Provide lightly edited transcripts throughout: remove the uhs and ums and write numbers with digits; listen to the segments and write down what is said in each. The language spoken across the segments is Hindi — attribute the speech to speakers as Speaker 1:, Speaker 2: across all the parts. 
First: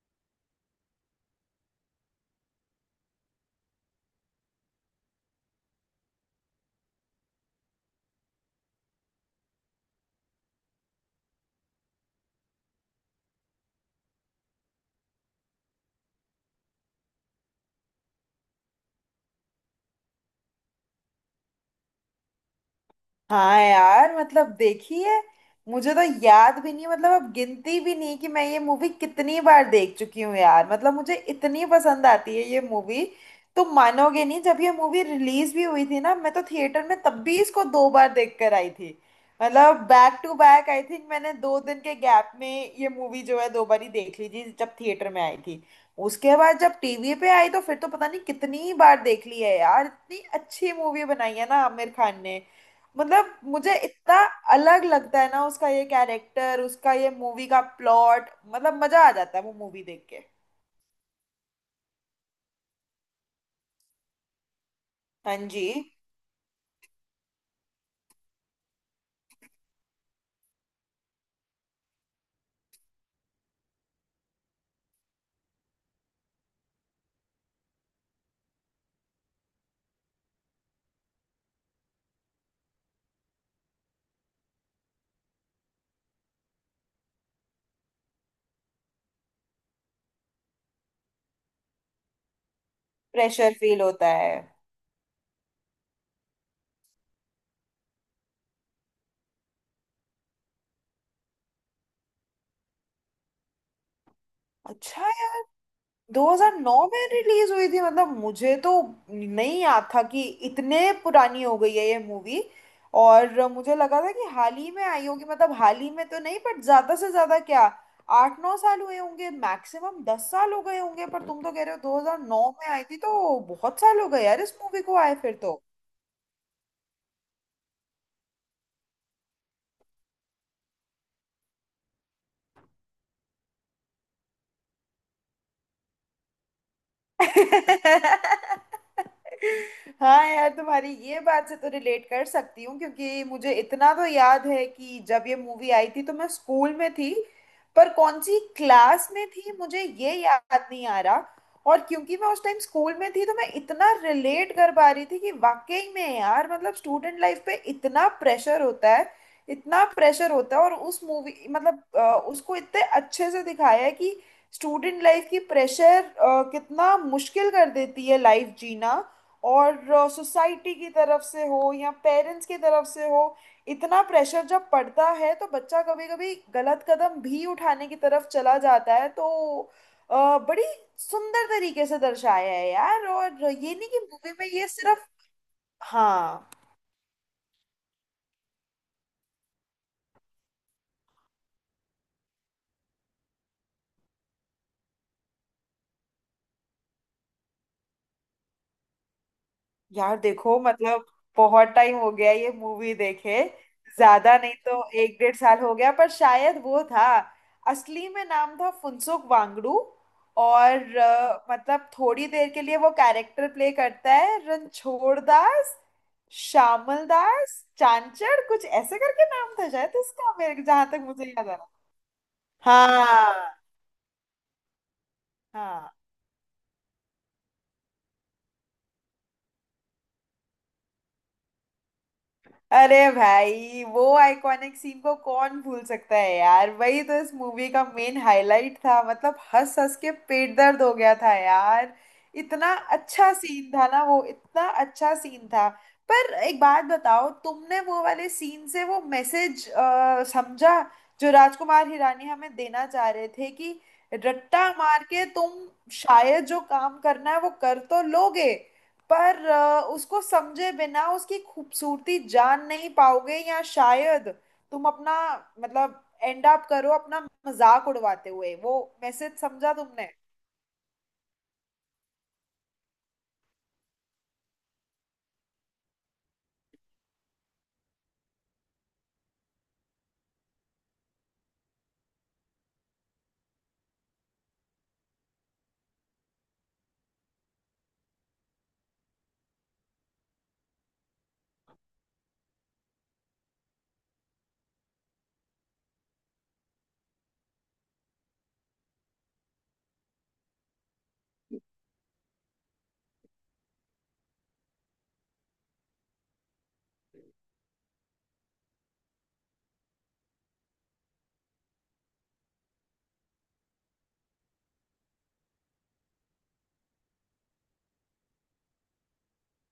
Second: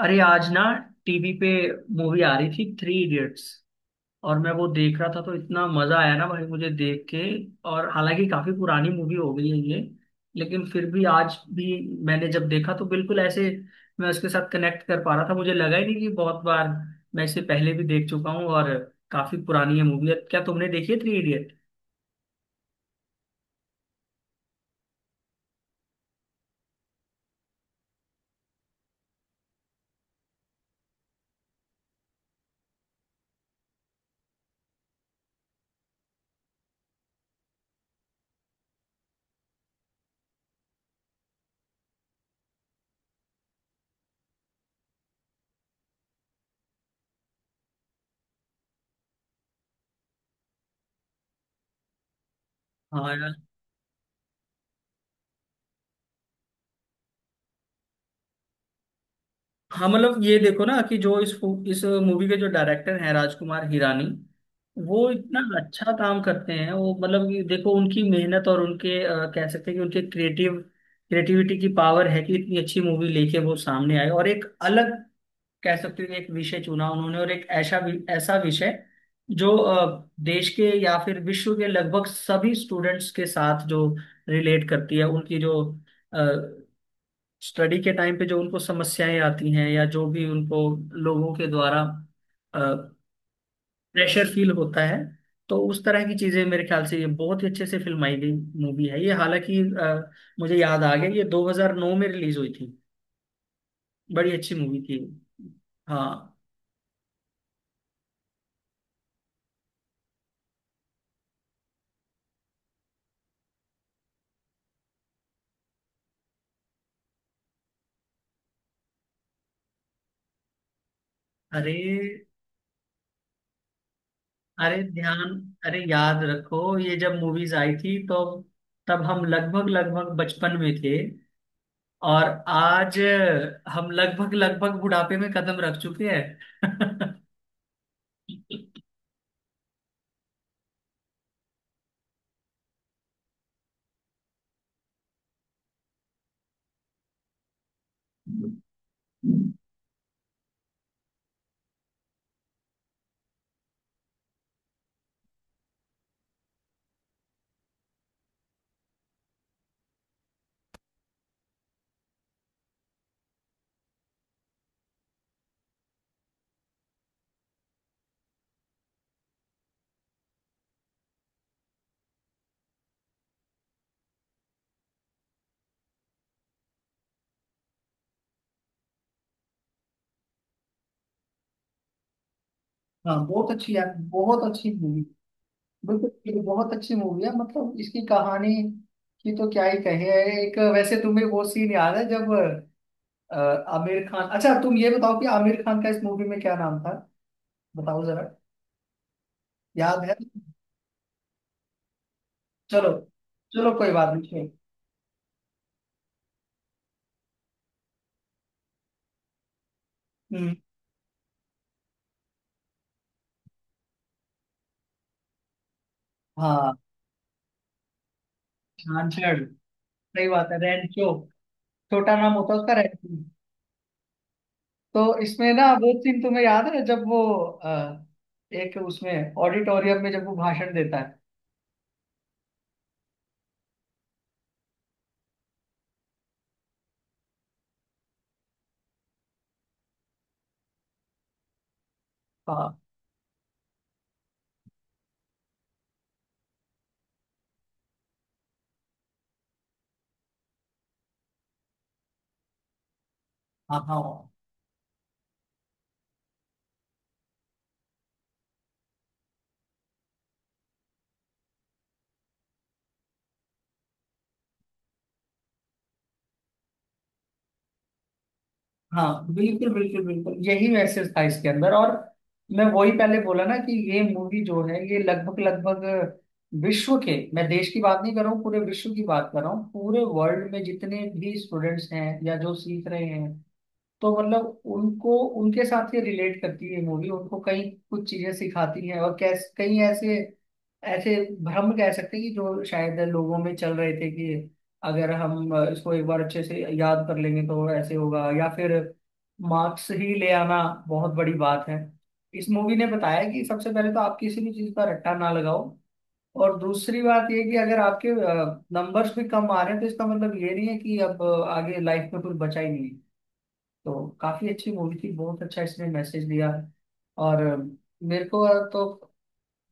Speaker 1: अरे आज ना टीवी पे मूवी आ रही थी थ्री इडियट्स। और मैं वो देख रहा था तो इतना मजा आया ना भाई मुझे देख के। और हालांकि काफी पुरानी मूवी हो गई है ये, लेकिन फिर भी आज भी मैंने जब देखा तो बिल्कुल ऐसे मैं उसके साथ कनेक्ट कर पा रहा था। मुझे लगा ही नहीं कि बहुत बार मैं इसे पहले भी देख चुका हूँ, और काफी पुरानी है मूवी। क्या तुमने देखी है थ्री इडियट?
Speaker 2: हाँ यार, मतलब देखी है। मुझे तो याद भी नहीं है, मतलब अब गिनती भी नहीं कि मैं ये मूवी कितनी बार देख चुकी हूँ। यार मतलब मुझे इतनी पसंद आती है ये मूवी। तुम मानोगे नहीं, जब ये मूवी रिलीज भी हुई थी ना, मैं तो थिएटर में तब भी इसको दो बार देख कर आई थी। मतलब back to back, I think मैंने दो दिन के गैप में ये मूवी जो है दो बार ही देख ली थी जब थिएटर में आई थी। उसके बाद जब टीवी पे आई तो फिर तो पता नहीं कितनी बार देख ली है यार। इतनी अच्छी मूवी बनाई है ना आमिर खान ने।
Speaker 1: हाँ यार।
Speaker 2: मतलब मुझे इतना अलग लगता है ना उसका ये कैरेक्टर, उसका ये मूवी का प्लॉट। मतलब मजा आ जाता है वो मूवी
Speaker 1: हाँ
Speaker 2: देख
Speaker 1: मतलब
Speaker 2: के।
Speaker 1: ये देखो ना कि जो इस इस मूवी के जो डायरेक्टर हैं राजकुमार हिरानी, वो
Speaker 2: हाँ
Speaker 1: इतना
Speaker 2: जी।
Speaker 1: अच्छा काम करते हैं। वो मतलब कि देखो उनकी मेहनत और उनके कह सकते हैं कि उनके क्रिएटिविटी की पावर है कि इतनी अच्छी मूवी लेके वो सामने आए। और एक अलग कह सकते हैं कि एक विषय चुना उन्होंने, और एक ऐसा विषय जो देश के या फिर विश्व के लगभग सभी स्टूडेंट्स के साथ जो रिलेट करती है। उनकी जो स्टडी के टाइम पे जो उनको समस्याएं आती हैं या जो भी उनको लोगों के द्वारा प्रेशर
Speaker 2: प्रेशर फील होता है।
Speaker 1: फील होता है, तो उस तरह की चीजें मेरे ख्याल से ये बहुत ही अच्छे से फिल्माई गई मूवी है ये। हालांकि मुझे याद आ गया, ये 2009 में रिलीज हुई थी। बड़ी अच्छी मूवी थी।
Speaker 2: अच्छा,
Speaker 1: हाँ।
Speaker 2: 2009 में रिलीज हुई थी? मतलब मुझे तो नहीं याद था कि इतने पुरानी हो गई है ये मूवी। और मुझे लगा था कि हाल ही में आई होगी, मतलब हाल ही में तो नहीं, बट ज्यादा से ज्यादा क्या आठ नौ साल हुए होंगे मैक्सिमम, दस साल हो गए होंगे। पर तुम तो कह
Speaker 1: अरे,
Speaker 2: रहे हो 2009 में आई थी, तो बहुत साल हो गए यार इस
Speaker 1: अरे
Speaker 2: मूवी को आए
Speaker 1: ध्यान,
Speaker 2: फिर तो।
Speaker 1: अरे याद रखो ये जब मूवीज आई थी तो तब हम लगभग लगभग बचपन में थे, और आज हम लगभग लगभग बुढ़ापे में कदम रख चुके हैं।
Speaker 2: हाँ यार, तुम्हारी ये बात से तो रिलेट कर सकती हूँ, क्योंकि मुझे इतना तो याद है कि जब ये मूवी आई थी तो मैं स्कूल में थी। पर कौन सी क्लास में थी मुझे ये याद नहीं आ रहा। और क्योंकि मैं उस टाइम स्कूल में थी, तो मैं इतना रिलेट कर पा रही थी कि वाकई में यार, मतलब स्टूडेंट लाइफ पे इतना प्रेशर होता है। इतना प्रेशर होता है और उस मूवी, उसको इतने अच्छे से दिखाया है कि स्टूडेंट लाइफ की प्रेशर कितना मुश्किल कर देती है लाइफ जीना। और सोसाइटी की तरफ से हो या पेरेंट्स की तरफ से हो, इतना प्रेशर जब पड़ता है तो बच्चा कभी कभी गलत कदम भी उठाने की तरफ चला जाता है। तो बड़ी सुंदर तरीके से दर्शाया है यार,
Speaker 1: हाँ
Speaker 2: और
Speaker 1: बहुत अच्छी
Speaker 2: ये
Speaker 1: यार,
Speaker 2: नहीं कि मूवी
Speaker 1: बहुत
Speaker 2: में ये
Speaker 1: अच्छी मूवी।
Speaker 2: सिर्फ।
Speaker 1: बिल्कुल ये तो
Speaker 2: हाँ
Speaker 1: बहुत अच्छी मूवी है। मतलब इसकी कहानी की तो क्या ही कहे। एक वैसे तुम्हें वो सीन याद है जब अ, आमिर खान, अच्छा तुम ये बताओ कि आमिर खान का इस मूवी में क्या नाम था? बताओ जरा। याद है?
Speaker 2: यार, देखो मतलब बहुत टाइम हो गया ये
Speaker 1: चलो,
Speaker 2: मूवी देखे।
Speaker 1: चलो कोई बात नहीं
Speaker 2: ज्यादा
Speaker 1: ठीक।
Speaker 2: नहीं तो एक डेढ़ साल हो गया, पर शायद वो था, असली में नाम था फुनसुक वांगडू।
Speaker 1: हम्म।
Speaker 2: और मतलब थोड़ी देर के लिए वो कैरेक्टर प्ले करता है रणछोड़ दास
Speaker 1: हाँ,
Speaker 2: श्यामल दास चांचड़, कुछ ऐसे करके
Speaker 1: छाछड़।
Speaker 2: नाम था शायद
Speaker 1: सही
Speaker 2: इसका
Speaker 1: बात है,
Speaker 2: मेरे, जहां तक
Speaker 1: रैंचो।
Speaker 2: मुझे याद आ रहा।
Speaker 1: छोटा नाम होता है उसका रैंचो।
Speaker 2: हाँ।
Speaker 1: तो इसमें ना
Speaker 2: हाँ,
Speaker 1: वो सीन तुम्हें याद है जब वो अ, एक उसमें ऑडिटोरियम में जब वो भाषण देता है।
Speaker 2: अरे भाई वो आइकॉनिक सीन को कौन भूल सकता है यार, वही तो इस मूवी का मेन हाईलाइट था। मतलब हंस हंस के पेट दर्द हो गया था यार। इतना
Speaker 1: हाँ
Speaker 2: अच्छा सीन था ना वो, इतना अच्छा सीन था। पर एक बात बताओ, तुमने वो वाले सीन से वो मैसेज समझा जो राजकुमार हिरानी हमें देना चाह रहे थे कि
Speaker 1: हाँ हाँ।
Speaker 2: रट्टा मार के तुम शायद जो काम करना है वो कर तो लोगे, पर उसको समझे बिना उसकी खूबसूरती जान नहीं पाओगे, या शायद तुम अपना, मतलब एंड अप करो अपना मजाक उड़वाते हुए वो।
Speaker 1: हाँ
Speaker 2: मैसेज
Speaker 1: बिल्कुल
Speaker 2: समझा
Speaker 1: बिल्कुल
Speaker 2: तुमने?
Speaker 1: बिल्कुल, यही मैसेज था इसके अंदर। और मैं वही पहले बोला ना कि ये मूवी जो है ये लगभग लगभग विश्व के, मैं देश की बात नहीं कर रहा हूँ, पूरे विश्व की बात कर रहा हूँ। पूरे वर्ल्ड में जितने भी स्टूडेंट्स हैं या जो सीख रहे हैं तो मतलब उनको, उनके साथ ये रिलेट करती है मूवी। उनको कई कुछ चीजें सिखाती हैं। और कैसे कई ऐसे ऐसे भ्रम कह सकते हैं कि जो शायद लोगों में चल रहे थे कि अगर हम इसको एक बार अच्छे से याद कर लेंगे तो ऐसे होगा, या फिर मार्क्स ही ले आना बहुत बड़ी बात है। इस मूवी ने बताया कि सबसे पहले तो आप किसी भी चीज का रट्टा ना लगाओ, और दूसरी बात ये कि अगर आपके नंबर्स भी कम आ रहे हैं तो इसका मतलब ये नहीं है कि अब आगे लाइफ में कुछ बचा ही नहीं है। तो काफी अच्छी मूवी थी, बहुत अच्छा इसने मैसेज दिया। और मेरे को तो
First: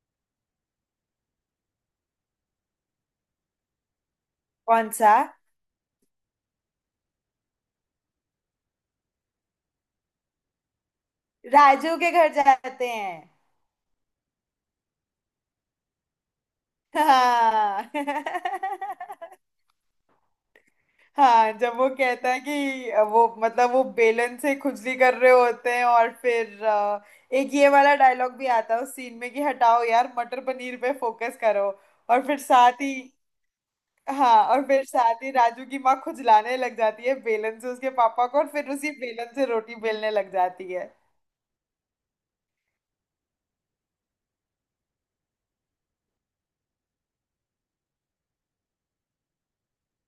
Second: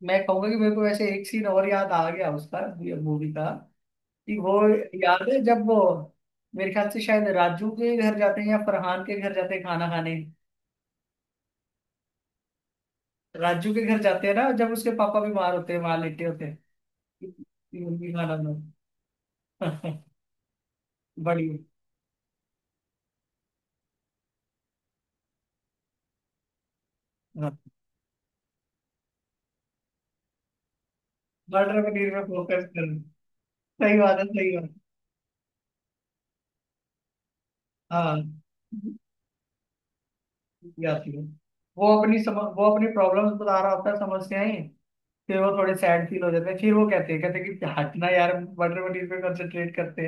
Speaker 1: मैं कहूंगा कि मेरे को वैसे एक सीन और याद आ गया उसका, मूवी का, कि वो
Speaker 2: कौन सा?
Speaker 1: याद है जब वो मेरे ख्याल से शायद राजू के घर जाते हैं या फरहान के घर जाते हैं खाना खाने।
Speaker 2: राजू के घर जाते हैं।
Speaker 1: राजू के घर जाते हैं ना, जब उसके पापा बीमार होते हैं वहां लेटे होते हैं।
Speaker 2: हाँ।
Speaker 1: उनकी खाना बनाओ।
Speaker 2: हाँ,
Speaker 1: बड़ी,
Speaker 2: जब वो कहता है कि वो मतलब वो बेलन से खुजली कर रहे होते हैं और फिर एक
Speaker 1: हाँ,
Speaker 2: ये वाला डायलॉग भी आता है उस सीन में कि हटाओ यार मटर पनीर पे फोकस करो।
Speaker 1: मर्डर पनीर में
Speaker 2: और फिर
Speaker 1: फोकस
Speaker 2: साथ ही।
Speaker 1: कर। सही बात है,
Speaker 2: हाँ,
Speaker 1: सही
Speaker 2: और
Speaker 1: बात
Speaker 2: फिर
Speaker 1: है।
Speaker 2: साथ ही राजू की माँ खुजलाने लग जाती है बेलन से उसके
Speaker 1: हाँ
Speaker 2: पापा को और फिर उसी बेलन से रोटी बेलने लग जाती
Speaker 1: ये
Speaker 2: है।
Speaker 1: आती है। वो अपनी प्रॉब्लम्स बता रहा होता है, समस्याएं। फिर वो थोड़े सैड फील हो जाते हैं, फिर वो कहते हैं कि हटना यार बटर पनीर पे कंसंट्रेट करते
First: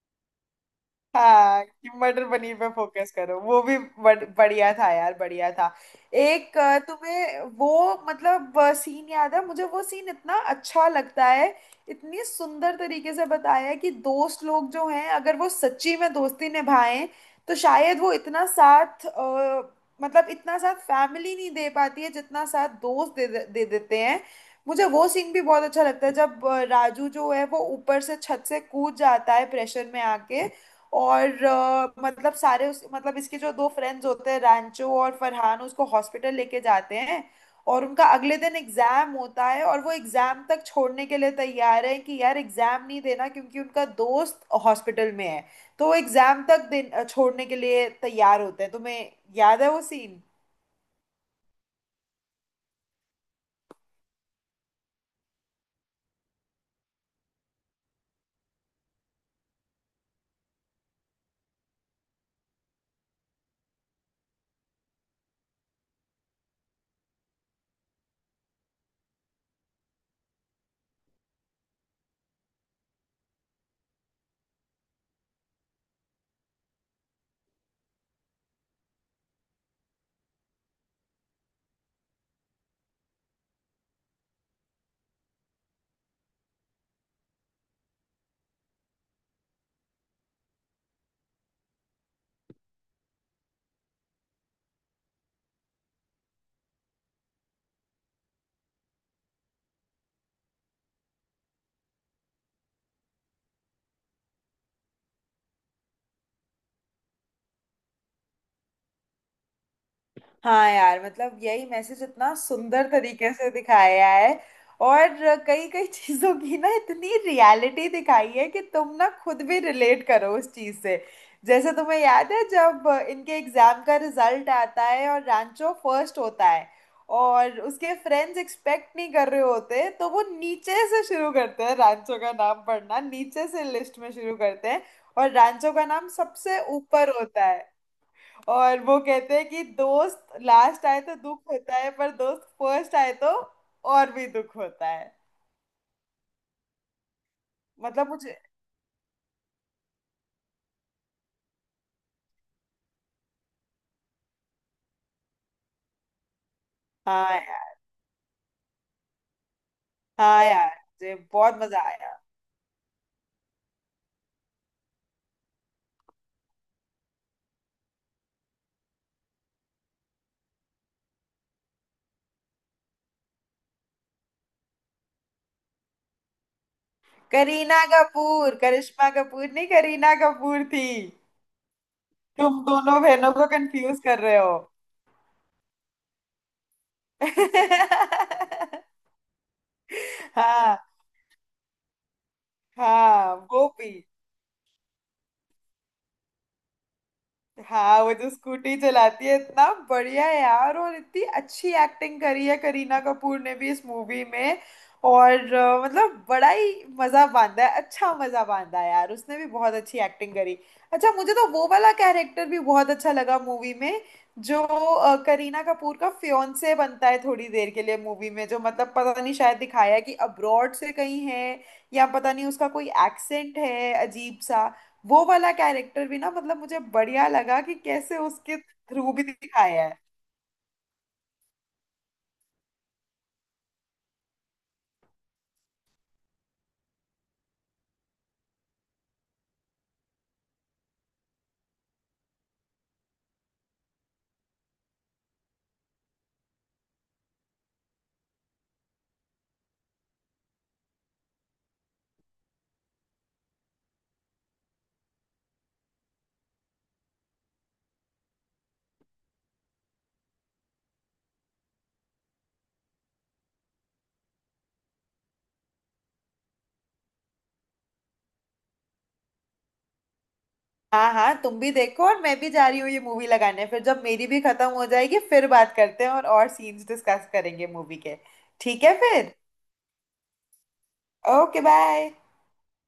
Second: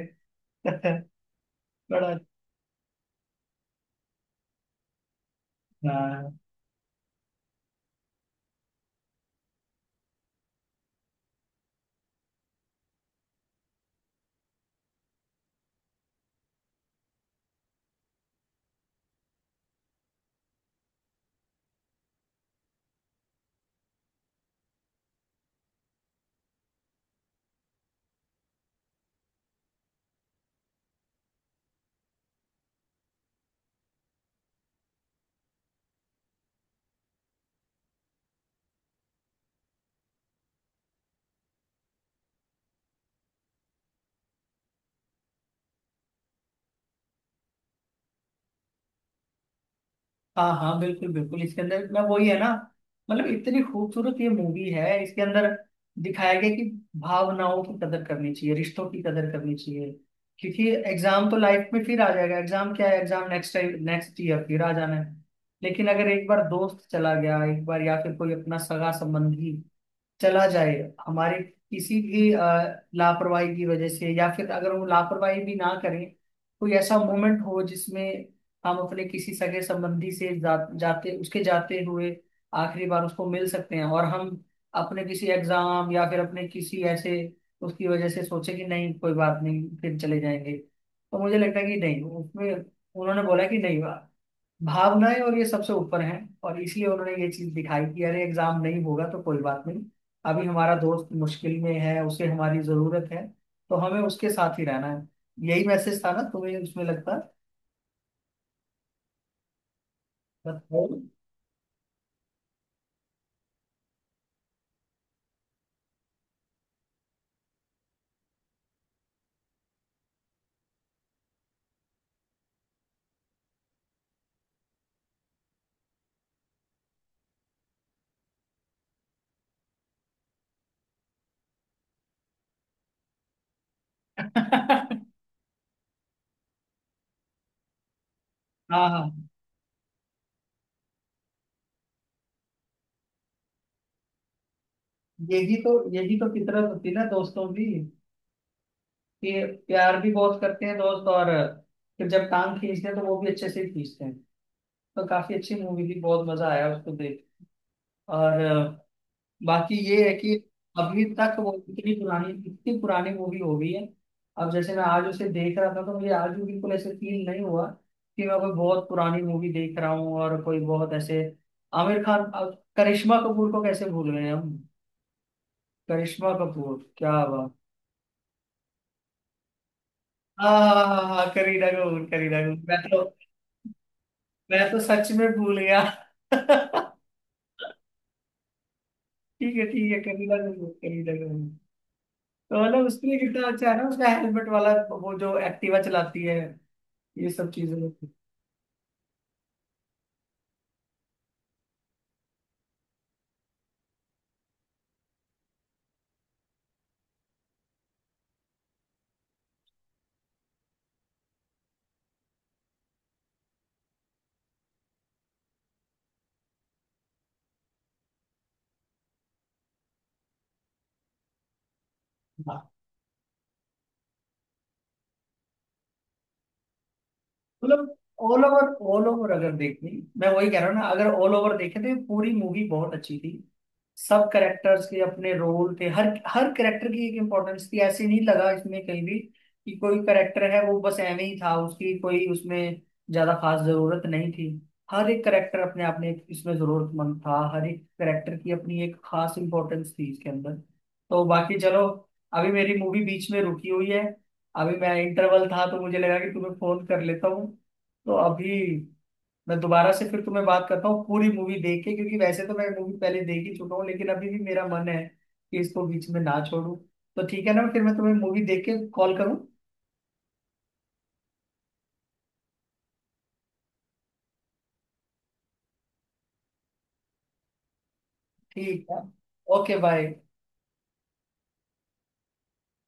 Speaker 1: हैं।
Speaker 2: हाँ, कि
Speaker 1: बड़ा
Speaker 2: मटर पनीर पे फोकस करो। वो भी बढ़िया था यार, बढ़िया था।
Speaker 1: अच्छा। हाँ
Speaker 2: एक तुम्हें वो मतलब सीन याद है, मुझे वो सीन इतना अच्छा लगता है। इतनी सुंदर तरीके से बताया है कि दोस्त लोग जो हैं अगर वो सच्ची में दोस्ती निभाएं तो शायद वो इतना साथ मतलब इतना साथ फैमिली नहीं दे पाती है जितना साथ दोस्त दे देते हैं। मुझे वो सीन भी बहुत अच्छा लगता है जब राजू जो है वो ऊपर से छत से कूद जाता है प्रेशर में आके। और मतलब सारे उस मतलब इसके जो दो फ्रेंड्स होते हैं रैंचो और फरहान, उसको हॉस्पिटल लेके जाते हैं। और उनका अगले दिन एग्जाम होता है और वो एग्जाम तक छोड़ने के लिए तैयार है कि यार एग्जाम नहीं देना क्योंकि उनका दोस्त हॉस्पिटल में है। तो वो एग्जाम तक दिन छोड़ने के लिए तैयार होते हैं। तुम्हें याद है वो सीन?
Speaker 1: हाँ। हाँ बिल्कुल बिल्कुल। इसके अंदर मैं वही है ना, मतलब इतनी खूबसूरत ये मूवी है। इसके अंदर दिखाया गया कि भावनाओं की कदर करनी चाहिए, रिश्तों की कदर करनी चाहिए। क्योंकि एग्जाम तो लाइफ में फिर आ जाएगा, एग्जाम क्या है, exam next time next year फिर आ जाना है। लेकिन अगर एक बार दोस्त चला गया, एक बार, या फिर कोई अपना सगा संबंधी चला जाए हमारे किसी भी लापरवाही की वजह से, या फिर अगर वो लापरवाही भी ना करें, कोई ऐसा मोमेंट हो जिसमें हम अपने किसी सगे संबंधी से जाते उसके जाते हुए आखिरी बार उसको मिल सकते हैं, और हम अपने किसी एग्जाम या फिर अपने किसी ऐसे उसकी वजह से सोचे कि नहीं कोई बात नहीं फिर चले जाएंगे, तो मुझे लगता है कि नहीं उसमें उन्होंने बोला कि नहीं, भावनाएं और ये सबसे ऊपर हैं। और इसलिए उन्होंने ये चीज दिखाई कि अरे एग्जाम नहीं होगा तो कोई बात नहीं, अभी हमारा दोस्त मुश्किल में है उसे हमारी जरूरत है, तो हमें उसके साथ ही रहना है। यही मैसेज था ना तुम्हें उसमें लगता?
Speaker 2: हाँ
Speaker 1: बताओ।
Speaker 2: यार, मतलब यही मैसेज इतना सुंदर तरीके से दिखाया है। और कई कई चीजों की ना इतनी रियलिटी दिखाई है कि तुम ना खुद भी रिलेट करो उस चीज से। जैसे तुम्हें याद है जब इनके एग्जाम का रिजल्ट आता है और रांचो फर्स्ट होता है, और उसके फ्रेंड्स एक्सपेक्ट नहीं कर रहे होते तो वो नीचे से शुरू करते हैं रांचो का नाम पढ़ना, नीचे से लिस्ट में शुरू करते हैं, और रांचो का नाम सबसे ऊपर होता है। और
Speaker 1: हाँ
Speaker 2: वो
Speaker 1: हाँ,
Speaker 2: कहते हैं कि दोस्त लास्ट आए तो दुख होता है, पर दोस्त फर्स्ट आए तो और भी दुख होता है।
Speaker 1: यही तो, यही तो फितरत होती है ना दोस्तों की
Speaker 2: मतलब मुझे।
Speaker 1: कि प्यार भी बहुत करते हैं दोस्त, और फिर जब टांग खींचते हैं तो वो भी अच्छे से खींचते हैं। तो काफी अच्छी मूवी थी, बहुत मजा आया उसको देख।
Speaker 2: हाँ यार।
Speaker 1: और बाकी ये है कि
Speaker 2: हाँ यार,
Speaker 1: अभी
Speaker 2: मुझे
Speaker 1: तक वो
Speaker 2: बहुत मजा
Speaker 1: इतनी
Speaker 2: आया।
Speaker 1: पुरानी, इतनी पुरानी मूवी हो गई है, अब जैसे मैं आज उसे देख रहा था तो मुझे आज भी बिल्कुल ऐसे फील नहीं हुआ कि मैं कोई बहुत पुरानी मूवी देख रहा हूँ। और कोई बहुत ऐसे आमिर खान, अब करिश्मा कपूर को कैसे भूल गए हम? करिश्मा कपूर, क्या बात।
Speaker 2: करीना कपूर, करिश्मा कपूर नहीं, करीना
Speaker 1: हाँ
Speaker 2: कपूर
Speaker 1: हाँ
Speaker 2: थी।
Speaker 1: हाँ हाँ, हाँ, करीना कपूर करीना
Speaker 2: तुम
Speaker 1: कपूर, मैं
Speaker 2: दोनों
Speaker 1: तो,
Speaker 2: बहनों को कंफ्यूज कर रहे हो।
Speaker 1: मैं तो सच में भूल गया। ठीक है ठीक है, करीना कपूर
Speaker 2: हाँ।
Speaker 1: करीना कपूर। तो मतलब उसमें
Speaker 2: हाँ
Speaker 1: कितना
Speaker 2: वो
Speaker 1: अच्छा है ना
Speaker 2: भी।
Speaker 1: उसका हेलमेट वाला, वो जो एक्टिवा चलाती है, ये सब चीजें।
Speaker 2: हाँ, वो जो स्कूटी चलाती है, इतना बढ़िया है यार, और इतनी अच्छी एक्टिंग करी है करीना कपूर ने भी इस मूवी में। और मतलब बड़ा ही मजा बांधा है, अच्छा मजा बांधा है यार, उसने भी बहुत अच्छी एक्टिंग करी। अच्छा, मुझे तो वो वाला कैरेक्टर भी बहुत अच्छा लगा मूवी में, जो करीना कपूर का फियोंसे बनता है थोड़ी देर के लिए मूवी में, जो मतलब पता नहीं शायद दिखाया है कि अब्रॉड से कहीं है या पता नहीं
Speaker 1: हाँ,
Speaker 2: उसका कोई एक्सेंट है अजीब सा। वो वाला कैरेक्टर भी ना मतलब मुझे बढ़िया लगा कि
Speaker 1: मतलब
Speaker 2: कैसे
Speaker 1: ऑल
Speaker 2: उसके
Speaker 1: ओवर, ऑल
Speaker 2: थ्रू भी
Speaker 1: ओवर अगर
Speaker 2: दिखाया
Speaker 1: देखी,
Speaker 2: है।
Speaker 1: मैं वही कह रहा हूँ ना, अगर ऑल ओवर देखे तो ये पूरी मूवी बहुत अच्छी थी। सब कैरेक्टर्स के अपने रोल थे, हर हर कैरेक्टर की एक इम्पोर्टेंस थी। ऐसे नहीं लगा इसमें कहीं भी कि कोई कैरेक्टर है वो बस ऐਵੇਂ ही था, उसकी कोई उसमें ज्यादा खास जरूरत नहीं थी। हर एक कैरेक्टर अपने आप में इसमें जरूरतमंद था, हर एक कैरेक्टर की अपनी एक खास इम्पोर्टेंस थी इसके अंदर। तो बाकी चलो, अभी मेरी मूवी बीच में रुकी हुई है, अभी मैं इंटरवल था तो मुझे लगा कि तुम्हें फोन कर लेता हूँ। तो अभी मैं दोबारा से फिर तुम्हें बात करता हूँ पूरी मूवी देख के, क्योंकि वैसे तो मैं मूवी पहले देख ही चुका हूँ लेकिन अभी भी मेरा मन है कि इसको बीच में ना छोड़ूं। तो ठीक है ना, फिर मैं तुम्हें मूवी देख के कॉल करूँ।
Speaker 2: हाँ हाँ, तुम भी देखो और मैं भी जा रही हूँ ये मूवी लगाने, फिर जब मेरी भी खत्म हो जाएगी फिर बात करते हैं और सीन्स डिस्कस करेंगे मूवी के। ठीक
Speaker 1: ठीक
Speaker 2: है
Speaker 1: है।
Speaker 2: फिर।
Speaker 1: Okay bye.
Speaker 2: Okay, bye.